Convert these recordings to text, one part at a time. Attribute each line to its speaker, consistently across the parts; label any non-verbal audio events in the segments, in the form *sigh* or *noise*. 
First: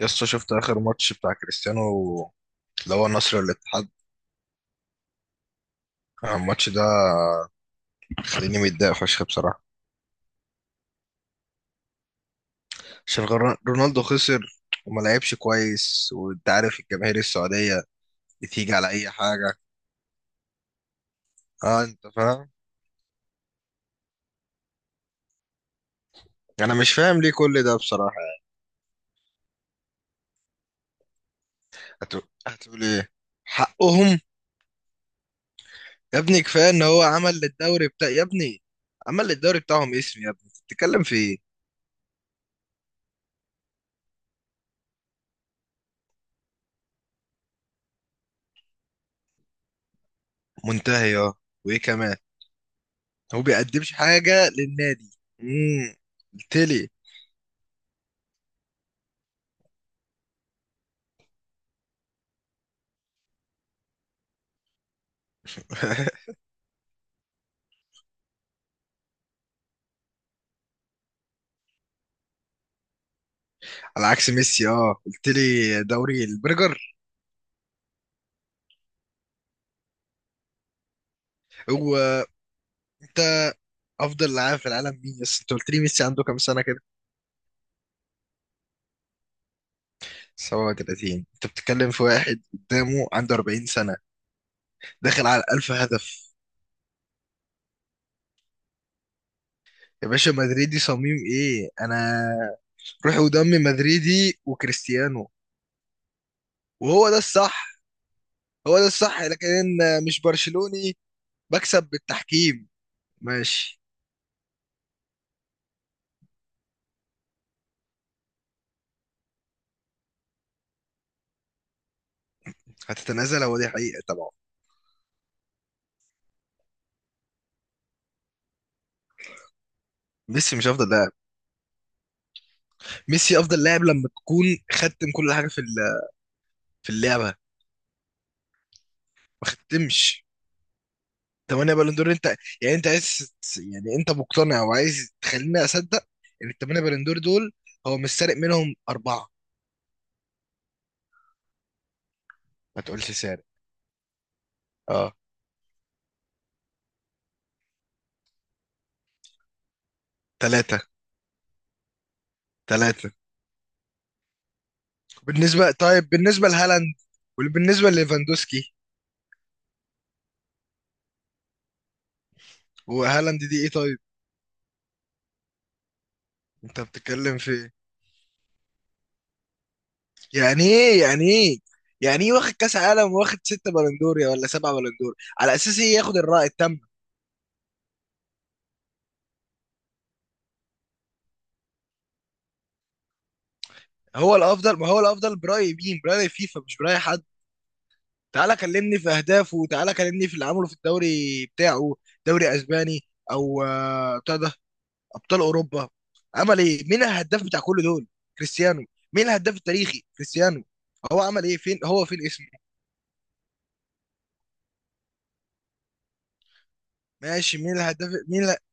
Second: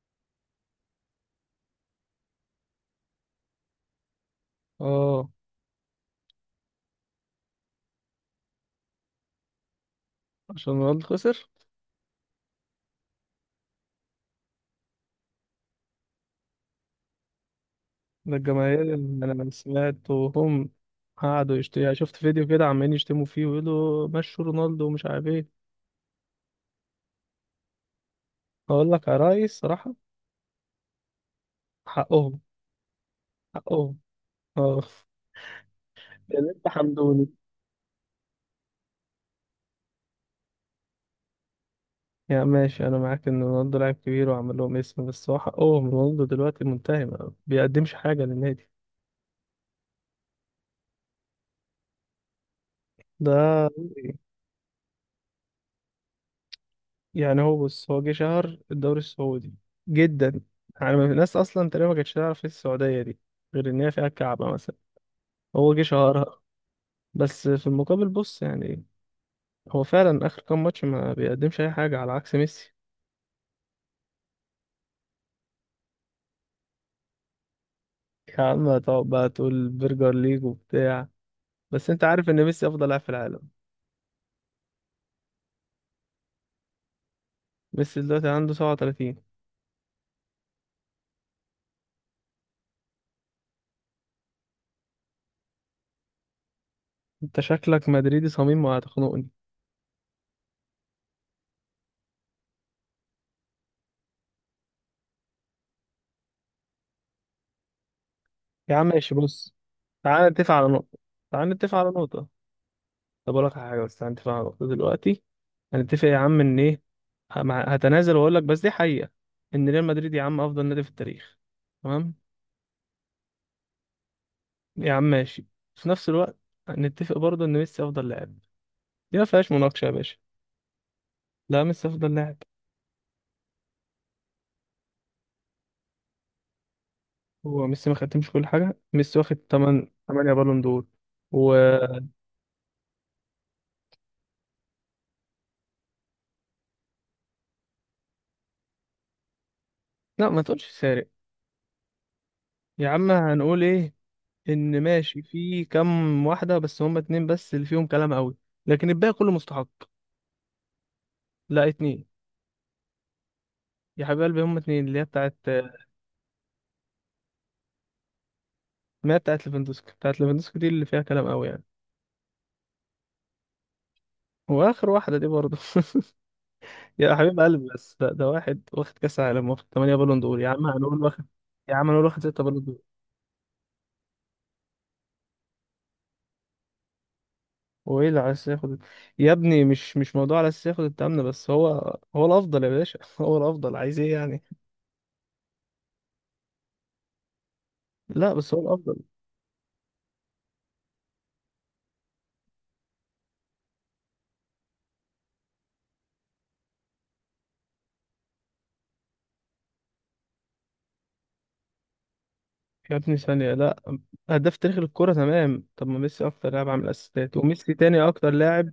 Speaker 1: يسطا شفت آخر ماتش بتاع كريستيانو اللي هو النصر والاتحاد.
Speaker 2: اه.
Speaker 1: الماتش ده خليني متضايق فشخ بصراحة.
Speaker 2: عشان رونالدو خسر.
Speaker 1: عشان رونالدو خسر وما لعبش كويس، وانت عارف الجماهير السعودية
Speaker 2: ده
Speaker 1: بتيجي
Speaker 2: الجماهير
Speaker 1: على أي
Speaker 2: اللي انا
Speaker 1: حاجة.
Speaker 2: سمعت وهم قعدوا
Speaker 1: اه،
Speaker 2: يشتموا.
Speaker 1: انت
Speaker 2: شفت فيديو
Speaker 1: فاهم.
Speaker 2: كده عمالين يشتموا فيه ويقولوا مشوا رونالدو ومش عارف ايه.
Speaker 1: انا مش فاهم ليه كل ده بصراحة يعني.
Speaker 2: اقول لك يا ريس صراحة،
Speaker 1: هتقول,
Speaker 2: حقهم.
Speaker 1: هتقول ايه؟
Speaker 2: حقهم.
Speaker 1: حقهم؟
Speaker 2: اه.
Speaker 1: يا ابني
Speaker 2: يعني انت
Speaker 1: كفاية ان هو
Speaker 2: حمدوني؟
Speaker 1: عمل للدوري بتاع، يا ابني عمل للدوري بتاعهم اسم، يا ابني بتتكلم في ايه؟
Speaker 2: يا ماشي انا معاك ان رونالدو لاعب كبير وعمل لهم اسم، بس هو حقهم. رونالدو دلوقتي منتهي، ما بيقدمش حاجة للنادي.
Speaker 1: منتهي اه، وايه كمان؟ هو
Speaker 2: ده.
Speaker 1: بيقدمش حاجة للنادي. امم تلي.
Speaker 2: يعني هو بص، هو جه شهر الدوري السعودي جدا. يعني الناس اصلا تقريبا ما كانتش تعرف ايه السعودية دي غير ان هي فيها الكعبة مثلا. هو جه
Speaker 1: *laughs*
Speaker 2: شهرها. بس في المقابل بص، يعني هو فعلا اخر كام ماتش ما بيقدمش اي حاجه على عكس ميسي.
Speaker 1: على عكس ميسي، اه قلت لي دوري البرجر.
Speaker 2: يا عم تقعد بقى تقول برجر ليج وبتاع. بس انت
Speaker 1: هو
Speaker 2: عارف ان ميسي افضل لاعب في
Speaker 1: انت،
Speaker 2: العالم.
Speaker 1: افضل لاعب في العالم مين بس؟ انت قلت لي ميسي عنده كام سنه كده؟
Speaker 2: ميسي دلوقتي عنده 37.
Speaker 1: 37؟ انت بتتكلم في واحد قدامه عنده 40 سنه، داخل على 1000 هدف.
Speaker 2: انت شكلك مدريدي صميم وهتخنقني.
Speaker 1: يا باشا مدريدي صميم ايه انا؟ روحي ودمي مدريدي وكريستيانو، وهو ده الصح،
Speaker 2: يا
Speaker 1: هو
Speaker 2: عم
Speaker 1: ده
Speaker 2: ماشي
Speaker 1: الصح. لكن
Speaker 2: بص.
Speaker 1: مش
Speaker 2: تعال نتفق على
Speaker 1: برشلوني
Speaker 2: نقطه. تعال نتفق على
Speaker 1: بكسب
Speaker 2: نقطه.
Speaker 1: بالتحكيم.
Speaker 2: طب اقول لك على
Speaker 1: ماشي.
Speaker 2: حاجه، بس تعال نتفق على نقطه دلوقتي. هنتفق يا عم ان ايه؟ هتنازل واقول لك بس دي حقيقه. ان ريال مدريد يا عم افضل نادي في التاريخ. تمام.
Speaker 1: هتتنازل؟ هو دي حقيقه طبعا.
Speaker 2: يا عم ماشي. في نفس الوقت نتفق برضه ان ميسي افضل لاعب. دي ما فيهاش مناقشه يا باشا.
Speaker 1: ميسي مش افضل لاعب.
Speaker 2: لا، ميسي افضل لاعب.
Speaker 1: ميسي افضل لاعب لما تكون ختم كل حاجه في اللعبه.
Speaker 2: هو ميسي ما خدتمش كل حاجه؟ ميسي واخد
Speaker 1: ما
Speaker 2: 8
Speaker 1: ختمش.
Speaker 2: 8 بالون دور. و.
Speaker 1: تمانية بالون دور انت؟ يعني انت عايز، يعني انت مقتنع وعايز تخليني اصدق ان التمانية بالون دور دول هو مش سارق منهم اربعة؟
Speaker 2: لا، ما تقولش سارق.
Speaker 1: ما
Speaker 2: يا عم
Speaker 1: تقولش سارق.
Speaker 2: هنقول ايه؟ ان
Speaker 1: اه،
Speaker 2: ماشي في كام واحده، بس هم اتنين بس اللي فيهم كلام قوي. لكن الباقي كله مستحق.
Speaker 1: ثلاثة،
Speaker 2: لا، اتنين.
Speaker 1: ثلاثة.
Speaker 2: يا حبيب قلبي هم اتنين اللي هي بتاعت.
Speaker 1: بالنسبة، طيب بالنسبة لهالاند وبالنسبة لليفاندوسكي.
Speaker 2: ما هي بتاعت ليفاندوسكي. دي اللي فيها كلام قوي يعني.
Speaker 1: وهالاند دي ايه طيب؟
Speaker 2: واخر واحده دي برضه. *laughs*
Speaker 1: انت
Speaker 2: يا
Speaker 1: بتتكلم
Speaker 2: حبيب
Speaker 1: في
Speaker 2: قلبي،
Speaker 1: ايه؟
Speaker 2: بس ده واحد واخد كاس عالم واخد 8 بالون دور، يا
Speaker 1: يعني
Speaker 2: عم هنقول
Speaker 1: ايه،
Speaker 2: واخد.
Speaker 1: يعني ايه؟
Speaker 2: يا عم هنقول واخد 6
Speaker 1: واخد
Speaker 2: بالون
Speaker 1: كاس
Speaker 2: دور.
Speaker 1: عالم واخد ستة بالون دور يا ولا سبعة بالون دور على اساس ايه ياخد الرأي التام؟
Speaker 2: هو ايه اللي على اساس ياخد؟ يا ابني مش موضوع على اساس ياخد التامن، بس هو الافضل يا باشا. *laughs* هو الافضل، عايز ايه
Speaker 1: هو
Speaker 2: يعني؟
Speaker 1: الافضل، ما هو الافضل برأي مين؟ برأي فيفا؟ مش برأي حد.
Speaker 2: لا بس
Speaker 1: تعالى
Speaker 2: هو الافضل.
Speaker 1: كلمني في اهدافه، تعالى كلمني في اللي عمله في الدوري بتاعه، دوري اسباني او بتاع ده، ابطال اوروبا. عمل ايه؟ مين الهداف بتاع كل دول؟ كريستيانو. مين الهداف التاريخي؟ كريستيانو. هو عمل ايه؟ فين هو؟ فين اسمه؟
Speaker 2: يا ابني ثانيه، لا. هداف تاريخ الكوره تمام، طب ما ميسي اكتر لاعب عامل اسيستات،
Speaker 1: ماشي،
Speaker 2: وميسي
Speaker 1: مين
Speaker 2: تاني
Speaker 1: الهداف؟
Speaker 2: اكتر لاعب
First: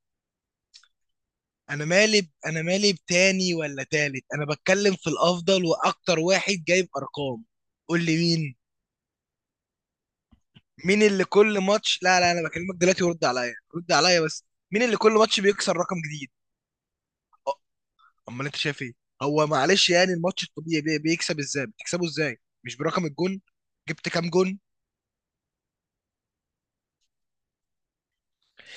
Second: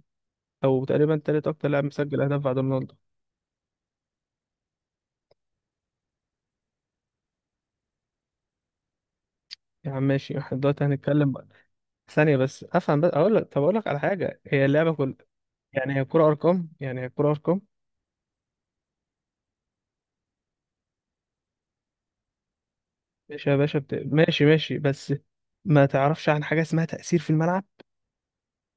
Speaker 2: او تقريبا تالت اكتر لاعب مسجل اهداف بعد
Speaker 1: انا مالي
Speaker 2: رونالدو.
Speaker 1: بتاني ولا تالت، انا بتكلم في الافضل واكتر واحد جايب ارقام. قول لي مين.
Speaker 2: يا عم ماشي. *laughs* احنا دلوقتي
Speaker 1: مين اللي
Speaker 2: هنتكلم بقى.
Speaker 1: كل ماتش، لا لا،
Speaker 2: ثانيه
Speaker 1: انا
Speaker 2: بس
Speaker 1: بكلمك
Speaker 2: افهم،
Speaker 1: دلوقتي،
Speaker 2: بس
Speaker 1: ورد
Speaker 2: اقول لك.
Speaker 1: عليا،
Speaker 2: طب اقول لك
Speaker 1: رد
Speaker 2: على
Speaker 1: عليا
Speaker 2: حاجه،
Speaker 1: بس.
Speaker 2: هي
Speaker 1: مين
Speaker 2: اللعبه
Speaker 1: اللي كل
Speaker 2: كل.
Speaker 1: ماتش بيكسر
Speaker 2: يعني
Speaker 1: رقم
Speaker 2: هي الكوره
Speaker 1: جديد؟
Speaker 2: ارقام.
Speaker 1: امال انت شايف ايه؟ هو معلش، يعني الماتش الطبيعي بيكسب ازاي؟ بتكسبه ازاي؟ مش برقم الجون؟
Speaker 2: ماشي يا باشا
Speaker 1: جبت كام
Speaker 2: ماشي
Speaker 1: جون؟
Speaker 2: ماشي بس. ما تعرفش عن حاجة اسمها تأثير في الملعب.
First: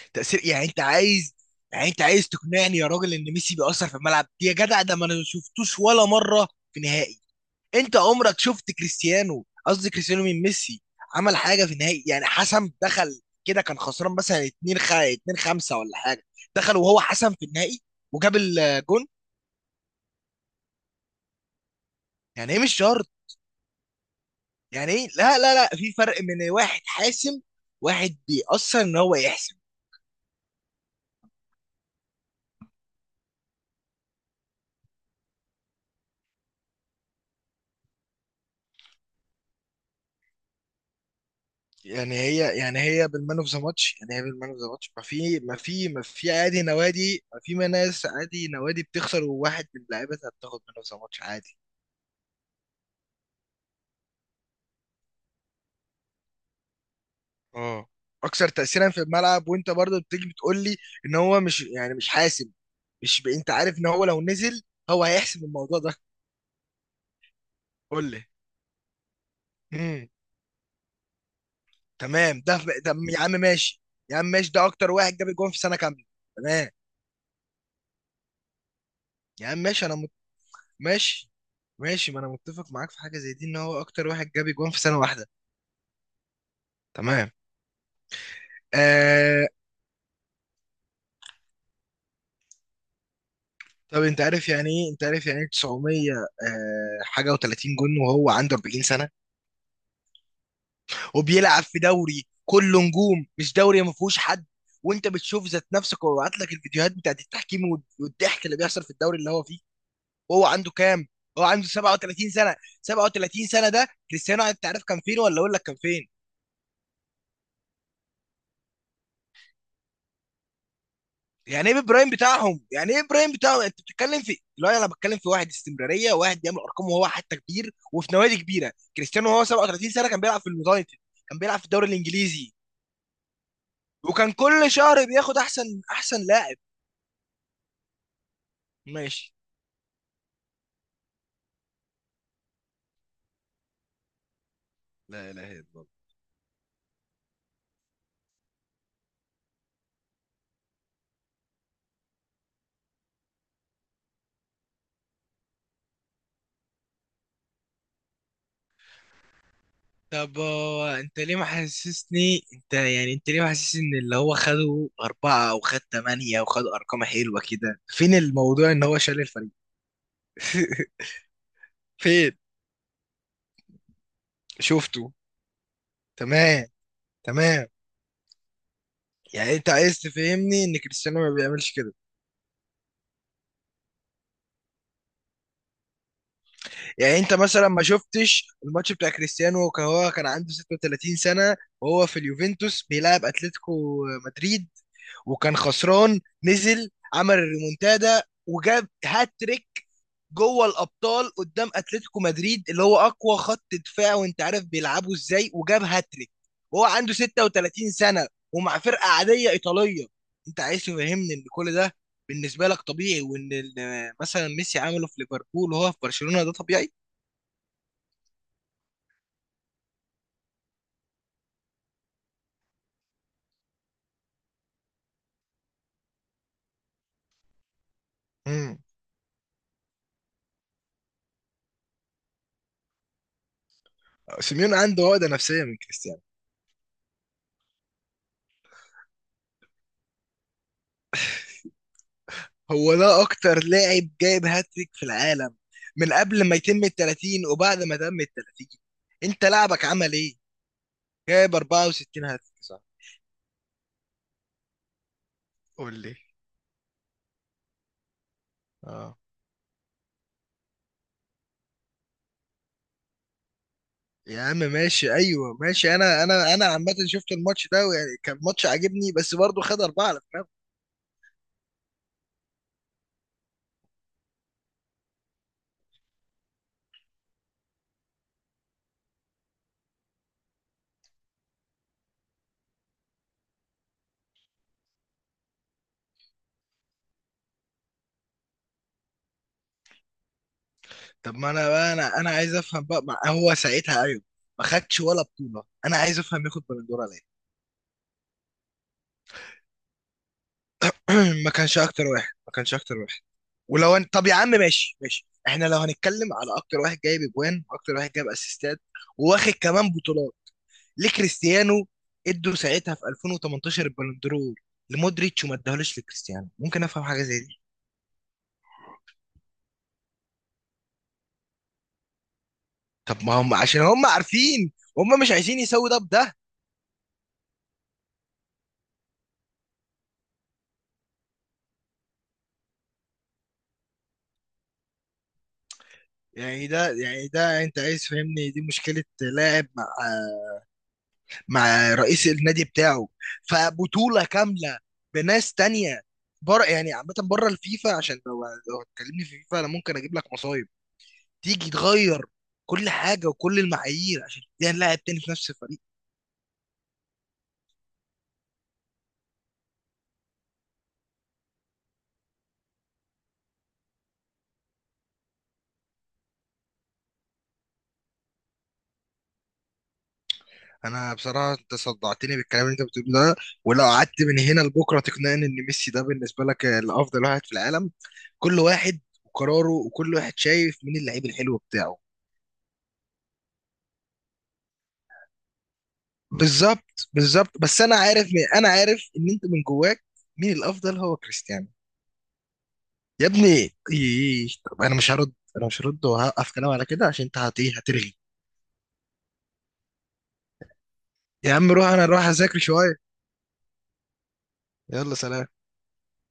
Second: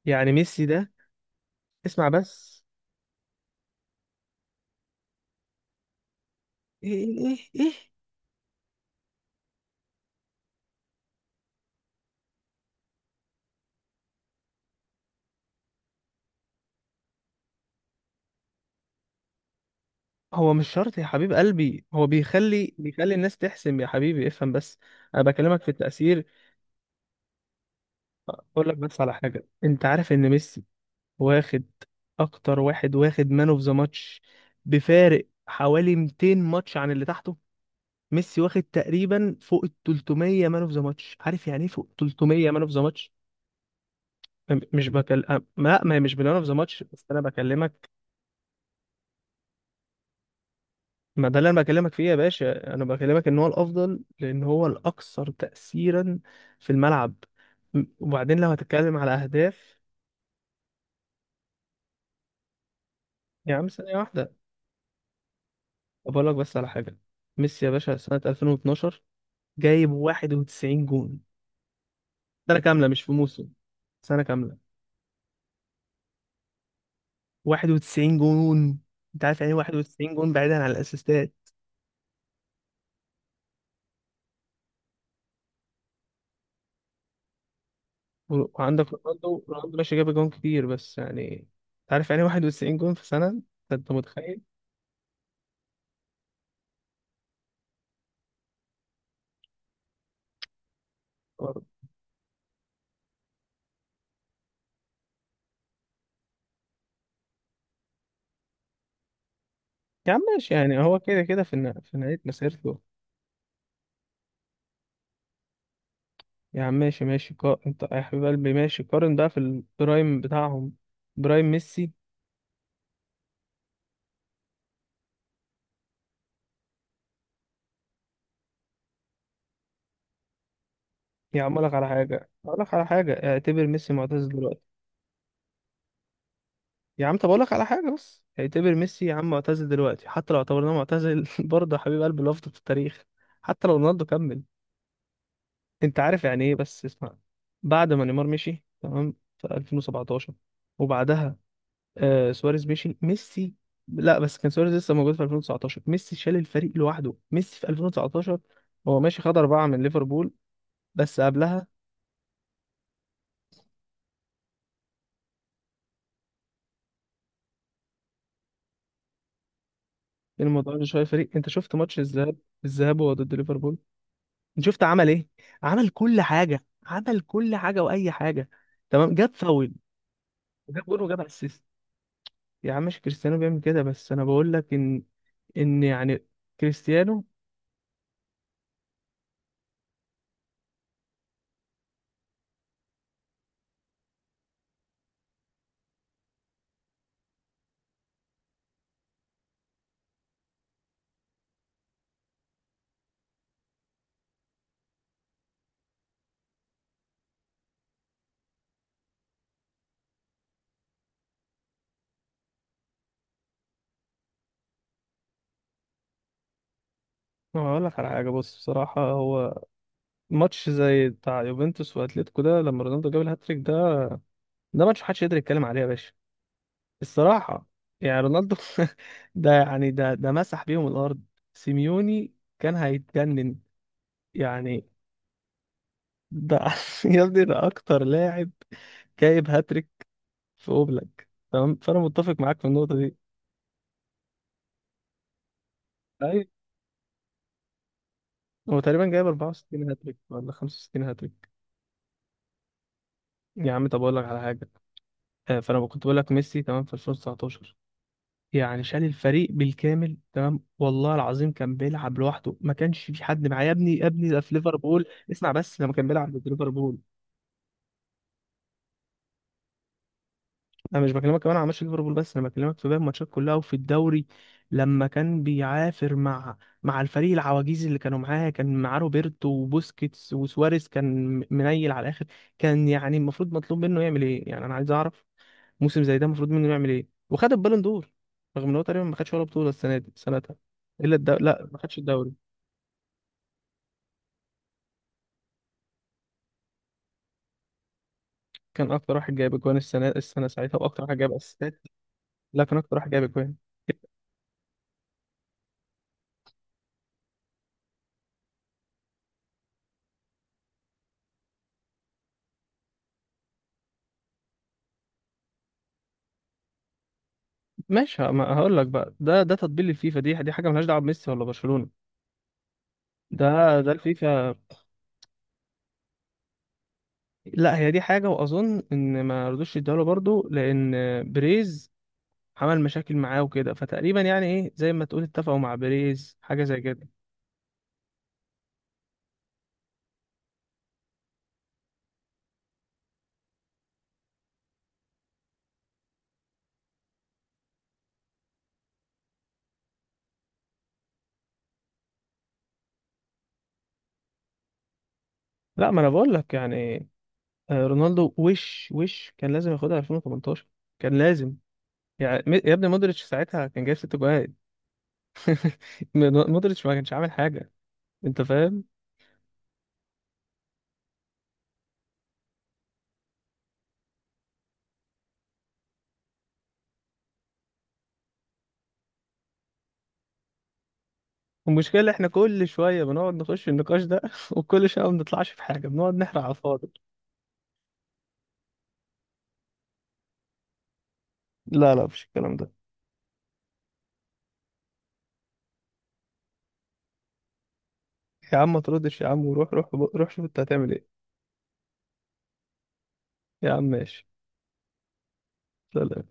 Speaker 2: يعني
Speaker 1: تأثير؟ يعني
Speaker 2: ميسي
Speaker 1: انت
Speaker 2: ده.
Speaker 1: عايز، يعني انت
Speaker 2: اسمع
Speaker 1: عايز
Speaker 2: بس.
Speaker 1: تقنعني يا راجل ان ميسي بيأثر في الملعب؟ يا جدع ده ما انا شفتوش ولا مرة في
Speaker 2: ايه
Speaker 1: نهائي.
Speaker 2: ايه ايه إيه؟
Speaker 1: انت عمرك شفت كريستيانو، قصدي كريستيانو من ميسي، عمل حاجة في نهائي؟ يعني حسم، دخل كده كان خسران مثلا 2 2 5 ولا حاجة، دخل وهو حسم في النهائي وجاب الجون.
Speaker 2: هو مش شرط يا حبيب قلبي، هو
Speaker 1: يعني ايه مش شرط؟
Speaker 2: بيخلي الناس تحسم، يا حبيبي افهم بس.
Speaker 1: يعني ايه؟
Speaker 2: انا
Speaker 1: لا لا
Speaker 2: بكلمك في
Speaker 1: لا، في فرق
Speaker 2: التأثير.
Speaker 1: من واحد حاسم، واحد
Speaker 2: اقول لك
Speaker 1: بيأثر ان
Speaker 2: بس على
Speaker 1: هو
Speaker 2: حاجة،
Speaker 1: يحسم.
Speaker 2: انت عارف ان ميسي واخد اكتر واحد واخد مان اوف ذا ماتش بفارق حوالي 200 ماتش عن اللي تحته. ميسي واخد تقريبا فوق ال 300 مان اوف ذا ماتش. عارف يعني ايه فوق
Speaker 1: يعني
Speaker 2: 300
Speaker 1: هي
Speaker 2: مان اوف
Speaker 1: يعني
Speaker 2: ذا
Speaker 1: هي
Speaker 2: ماتش؟
Speaker 1: بالمان اوف ذا ماتش، يعني هي بالمان اوف ذا
Speaker 2: مش
Speaker 1: ماتش؟ ما
Speaker 2: بكل.
Speaker 1: في ما
Speaker 2: لا،
Speaker 1: في
Speaker 2: ما هي
Speaker 1: ما
Speaker 2: مش
Speaker 1: في
Speaker 2: بلان اوف ذا
Speaker 1: عادي
Speaker 2: ماتش، بس انا
Speaker 1: نوادي، ما في
Speaker 2: بكلمك.
Speaker 1: ناس عادي نوادي بتخسر وواحد من لعيبتها بتاخد مان اوف ذا ماتش
Speaker 2: ما ده اللي
Speaker 1: عادي.
Speaker 2: انا بكلمك فيه يا باشا. انا بكلمك ان هو الافضل لان هو الاكثر تاثيرا في الملعب.
Speaker 1: اه،
Speaker 2: وبعدين
Speaker 1: اكثر
Speaker 2: لو
Speaker 1: تأثيرا
Speaker 2: هتتكلم
Speaker 1: في
Speaker 2: على
Speaker 1: الملعب وانت
Speaker 2: اهداف.
Speaker 1: برضه بتيجي بتقول لي ان هو مش يعني مش حاسم، مش ب... انت
Speaker 2: يا عم
Speaker 1: عارف ان
Speaker 2: ثانيه
Speaker 1: هو لو
Speaker 2: واحده.
Speaker 1: نزل هو هيحسم الموضوع ده.
Speaker 2: بقول لك بس على حاجه. ميسي يا باشا
Speaker 1: قول
Speaker 2: سنه
Speaker 1: لي.
Speaker 2: 2012 جايب
Speaker 1: امم،
Speaker 2: 91 جون.
Speaker 1: تمام
Speaker 2: سنه
Speaker 1: ده.
Speaker 2: كامله،
Speaker 1: ده
Speaker 2: مش في
Speaker 1: يا عم
Speaker 2: موسم،
Speaker 1: ماشي. يا
Speaker 2: سنه
Speaker 1: عم ماشي،
Speaker 2: كامله.
Speaker 1: ده اكتر واحد جاب جون في سنة كاملة، تمام.
Speaker 2: 91 جون. انت عارف
Speaker 1: يا
Speaker 2: يعني إيه
Speaker 1: عم ماشي،
Speaker 2: 91 جون بعيدا عن
Speaker 1: ماشي
Speaker 2: الاسيستات؟
Speaker 1: ماشي ما انا متفق معاك في حاجه زي دي، ان هو اكتر واحد جاب جوان في سنه واحده، تمام.
Speaker 2: وعندك رونالدو.
Speaker 1: آه...
Speaker 2: ماشي جاب جون كتير بس يعني. انت عارف يعني 91 جون في سنة؟ أنت
Speaker 1: طب انت
Speaker 2: متخيل؟
Speaker 1: عارف يعني ايه، انت عارف يعني ايه 900 حاجه و30 جون، وهو عنده 40 سنه، وبيلعب
Speaker 2: برضه.
Speaker 1: في دوري كله نجوم، مش دوري ما فيهوش حد، وانت بتشوف ذات نفسك وببعت لك الفيديوهات بتاعت التحكيم والضحك اللي بيحصل في الدوري اللي هو فيه.
Speaker 2: يا عم
Speaker 1: وهو
Speaker 2: ماشي،
Speaker 1: عنده
Speaker 2: يعني هو
Speaker 1: كام؟
Speaker 2: كده كده
Speaker 1: هو
Speaker 2: في
Speaker 1: عنده
Speaker 2: في نهاية
Speaker 1: 37 سنه.
Speaker 2: مسيرته.
Speaker 1: 37 سنه ده كريستيانو، انت عارف كان فين؟ ولا اقول لك كان فين؟
Speaker 2: يا عم ماشي ماشي انت يا حبيب قلبي ماشي، قارن بقى في البرايم بتاعهم. برايم
Speaker 1: يعني ايه
Speaker 2: ميسي.
Speaker 1: برايم بتاعهم؟ يعني ايه برايم بتاعهم؟ انت بتتكلم في، لا انا بتكلم في واحد استمراريه، واحد بيعمل ارقام وهو حتى كبير وفي نوادي كبيره. كريستيانو وهو 37 سنه كان بيلعب في اليونايتد، كان
Speaker 2: يا عم
Speaker 1: بيلعب
Speaker 2: اقول
Speaker 1: في
Speaker 2: لك
Speaker 1: الدوري
Speaker 2: على حاجة.
Speaker 1: الانجليزي،
Speaker 2: اعتبر ميسي معتزل
Speaker 1: وكان كل
Speaker 2: دلوقتي.
Speaker 1: شهر بياخد احسن لاعب.
Speaker 2: يا عم طب اقول لك على حاجة، بس اعتبر ميسي يا عم
Speaker 1: ماشي،
Speaker 2: معتزل دلوقتي. حتى لو اعتبرناه معتزل، *laughs* برضه يا حبيب قلبي لفظ في التاريخ. حتى لو رونالدو كمل.
Speaker 1: لا اله الا الله.
Speaker 2: انت عارف يعني ايه، بس اسمع. بعد ما نيمار مشي تمام في 2017 وبعدها سواريز مشي ميسي. لا بس كان سواريز لسه موجود في 2019. ميسي شال الفريق لوحده. ميسي في 2019 هو ماشي خد أربعة من ليفربول،
Speaker 1: طب هو انت
Speaker 2: بس
Speaker 1: ليه ما
Speaker 2: قبلها
Speaker 1: حسسني، انت يعني انت ليه ما حسسني ان اللي هو خده أربعة او خد تمانية او خد ارقام حلوة كده؟ فين الموضوع ان هو شال الفريق؟
Speaker 2: الموضوع ده
Speaker 1: *laughs*
Speaker 2: شوية فريق. انت شفت ماتش الذهاب.
Speaker 1: فين؟
Speaker 2: الذهاب هو ضد ليفربول. انت شفت عمل
Speaker 1: شفته.
Speaker 2: ايه؟ عمل كل حاجة.
Speaker 1: تمام،
Speaker 2: عمل كل
Speaker 1: تمام.
Speaker 2: حاجة وأي حاجة. تمام. جاب
Speaker 1: يعني انت
Speaker 2: فاول
Speaker 1: عايز تفهمني ان
Speaker 2: وجاب جول
Speaker 1: كريستيانو
Speaker 2: وجاب
Speaker 1: ما
Speaker 2: اسيست.
Speaker 1: بيعملش كده؟
Speaker 2: يا عم ماشي، كريستيانو بيعمل كده، بس انا بقول لك ان يعني
Speaker 1: يعني
Speaker 2: كريستيانو.
Speaker 1: انت مثلا ما شفتش الماتش بتاع كريستيانو، كان هو كان عنده 36 سنة وهو في اليوفنتوس بيلعب اتلتيكو مدريد، وكان خسران، نزل عمل الريمونتادا وجاب هاتريك جوه الابطال قدام اتلتيكو مدريد اللي هو اقوى خط دفاع، وانت عارف بيلعبوا ازاي، وجاب هاتريك وهو عنده 36 سنة، ومع فرقة عادية ايطالية. انت عايز تفهمني ان كل ده بالنسبة لك طبيعي، وان مثلا ميسي عمله في ليفربول وهو في برشلونة ده طبيعي؟
Speaker 2: هقول لك على حاجه بص، بصراحه هو. ماتش زي بتاع يوفنتوس واتليتيكو ده لما رونالدو جاب الهاتريك ده، ده ماتش محدش يقدر يتكلم عليه يا باشا، الصراحه. يعني رونالدو.
Speaker 1: امم.
Speaker 2: *laughs* ده، يعني ده مسح بيهم الارض. سيميوني كان هيتجنن.
Speaker 1: سيميون
Speaker 2: يعني
Speaker 1: عنده عقدة نفسية من كريستيانو.
Speaker 2: ده. *laughs* يا ابني ده اكتر لاعب جايب هاتريك في اوبلاك، تمام، فانا متفق معاك في
Speaker 1: هو
Speaker 2: النقطه دي.
Speaker 1: ده أكتر لاعب جايب هاتريك في العالم، من
Speaker 2: ايوه.
Speaker 1: قبل ما يتم ال 30 وبعد ما تم ال 30.
Speaker 2: هو تقريبا جايب
Speaker 1: أنت لعبك
Speaker 2: 64
Speaker 1: عمل
Speaker 2: هاتريك
Speaker 1: إيه؟
Speaker 2: ولا 65 هاتريك.
Speaker 1: جايب 64 هاتريك صح.
Speaker 2: يا عم طب اقول لك على حاجه. فانا
Speaker 1: قول
Speaker 2: كنت
Speaker 1: لي.
Speaker 2: بقول لك ميسي تمام في 2019 يعني شال
Speaker 1: اه،
Speaker 2: الفريق بالكامل، تمام، والله العظيم كان بيلعب لوحده. ما كانش في حد معاه يا ابني. يا ابني ده
Speaker 1: يا
Speaker 2: في
Speaker 1: عم
Speaker 2: ليفربول.
Speaker 1: ماشي،
Speaker 2: اسمع
Speaker 1: أيوه
Speaker 2: بس، لما
Speaker 1: ماشي،
Speaker 2: كان
Speaker 1: أنا
Speaker 2: بيلعب ضد
Speaker 1: أنا أنا عامة
Speaker 2: ليفربول.
Speaker 1: شفت الماتش ده ويعني كان ماتش عاجبني، بس برضه خد أربعة على دماغه.
Speaker 2: انا مش بكلمك كمان على ماتش ليفربول، بس انا بكلمك في باقي الماتشات كلها وفي الدوري. لما كان بيعافر مع الفريق العواجيز اللي كانوا معاه. كان معاه روبرتو وبوسكيتس وسواريز. كان منيل على الاخر. كان يعني المفروض مطلوب منه يعمل ايه يعني؟ انا عايز اعرف، موسم زي ده المفروض منه يعمل ايه وخد البالون دور؟ رغم ان هو تقريبا ما خدش ولا بطوله السنه دي سنتها الا
Speaker 1: طب ما
Speaker 2: لا،
Speaker 1: أنا
Speaker 2: ما
Speaker 1: بقى،
Speaker 2: خدش
Speaker 1: أنا
Speaker 2: الدوري.
Speaker 1: عايز أفهم بقى، ما هو ساعتها، أيوه ما خدش ولا بطولة، أنا عايز أفهم ياخد بلندورة ليه.
Speaker 2: كان اكتر واحد جايب اجوان السنه ساعتها واكتر واحد جايب
Speaker 1: *clears throat*
Speaker 2: اسيستات.
Speaker 1: ما
Speaker 2: لا،
Speaker 1: كانش
Speaker 2: كان اكتر
Speaker 1: أكتر
Speaker 2: واحد
Speaker 1: واحد.
Speaker 2: جايب اجوان.
Speaker 1: ولو انت، طب يا عم ماشي، ماشي، احنا لو هنتكلم على اكتر واحد جايب اجوان واكتر واحد جايب اسيستات وواخد كمان بطولات، ليه كريستيانو ادوا ساعتها في 2018 البالندور لمودريتش وما اداهولوش لكريستيانو؟ ممكن افهم حاجه زي دي؟
Speaker 2: ماشي، ما هقول لك بقى، ده تطبيل الفيفا. دي حاجه ملهاش دعوه بميسي ولا برشلونه.
Speaker 1: طب ما
Speaker 2: ده
Speaker 1: هم عشان هم
Speaker 2: الفيفا.
Speaker 1: عارفين، هم مش عايزين يسووا ده بده.
Speaker 2: لا، هي دي حاجه، واظن ان ما رضوش يديها له برضه، لان بريز عمل مشاكل معاه وكده، فتقريبا يعني ايه زي ما تقول اتفقوا مع بريز، حاجه
Speaker 1: يعني
Speaker 2: زي
Speaker 1: ده،
Speaker 2: كده.
Speaker 1: يعني ده انت عايز فهمني دي مشكله لاعب مع مع رئيس النادي بتاعه، فبطولة كاملة بناس تانية بره؟ يعني عامة بره الفيفا، عشان لو، لو هتكلمني في فيفا انا ممكن اجيب لك مصايب، تيجي تغير كل حاجة وكل المعايير عشان تديها لاعب تاني في نفس الفريق.
Speaker 2: لا، ما انا بقول لك يعني. رونالدو وش كان لازم ياخدها 2018، كان لازم. يعني يا ابني مودريتش ساعتها كان جايب 6 جوان. *laughs* مودريتش ما كانش عامل حاجه، انت فاهم؟
Speaker 1: انا بصراحة انت صدعتني بالكلام اللي انت بتقوله ده، ولو قعدت من هنا لبكرة تقنعني ان ميسي ده بالنسبة لك الافضل واحد في العالم. كل واحد وقراره، وكل واحد شايف مين اللعيب الحلو بتاعه.
Speaker 2: المشكله احنا كل شويه بنقعد نخش النقاش ده، *laughs* وكل شويه ما بنطلعش في حاجه، بنقعد نحرق على الفاضي.
Speaker 1: بالظبط بالظبط، بس انا عارف، انا عارف ان انت من جواك مين الافضل، هو كريستيانو.
Speaker 2: لا لا، مفيش الكلام ده.
Speaker 1: يا ابني طب انا مش هرد، وهوقف كلام على كده عشان انت هت- إيه، هترغي.
Speaker 2: يا عم ما تردش، يا عم وروح روح روح شوف انت هتعمل ايه.
Speaker 1: يا عم روح، انا اروح اذاكر شويه.
Speaker 2: يا عم ماشي.
Speaker 1: يلا سلام.
Speaker 2: لا لا.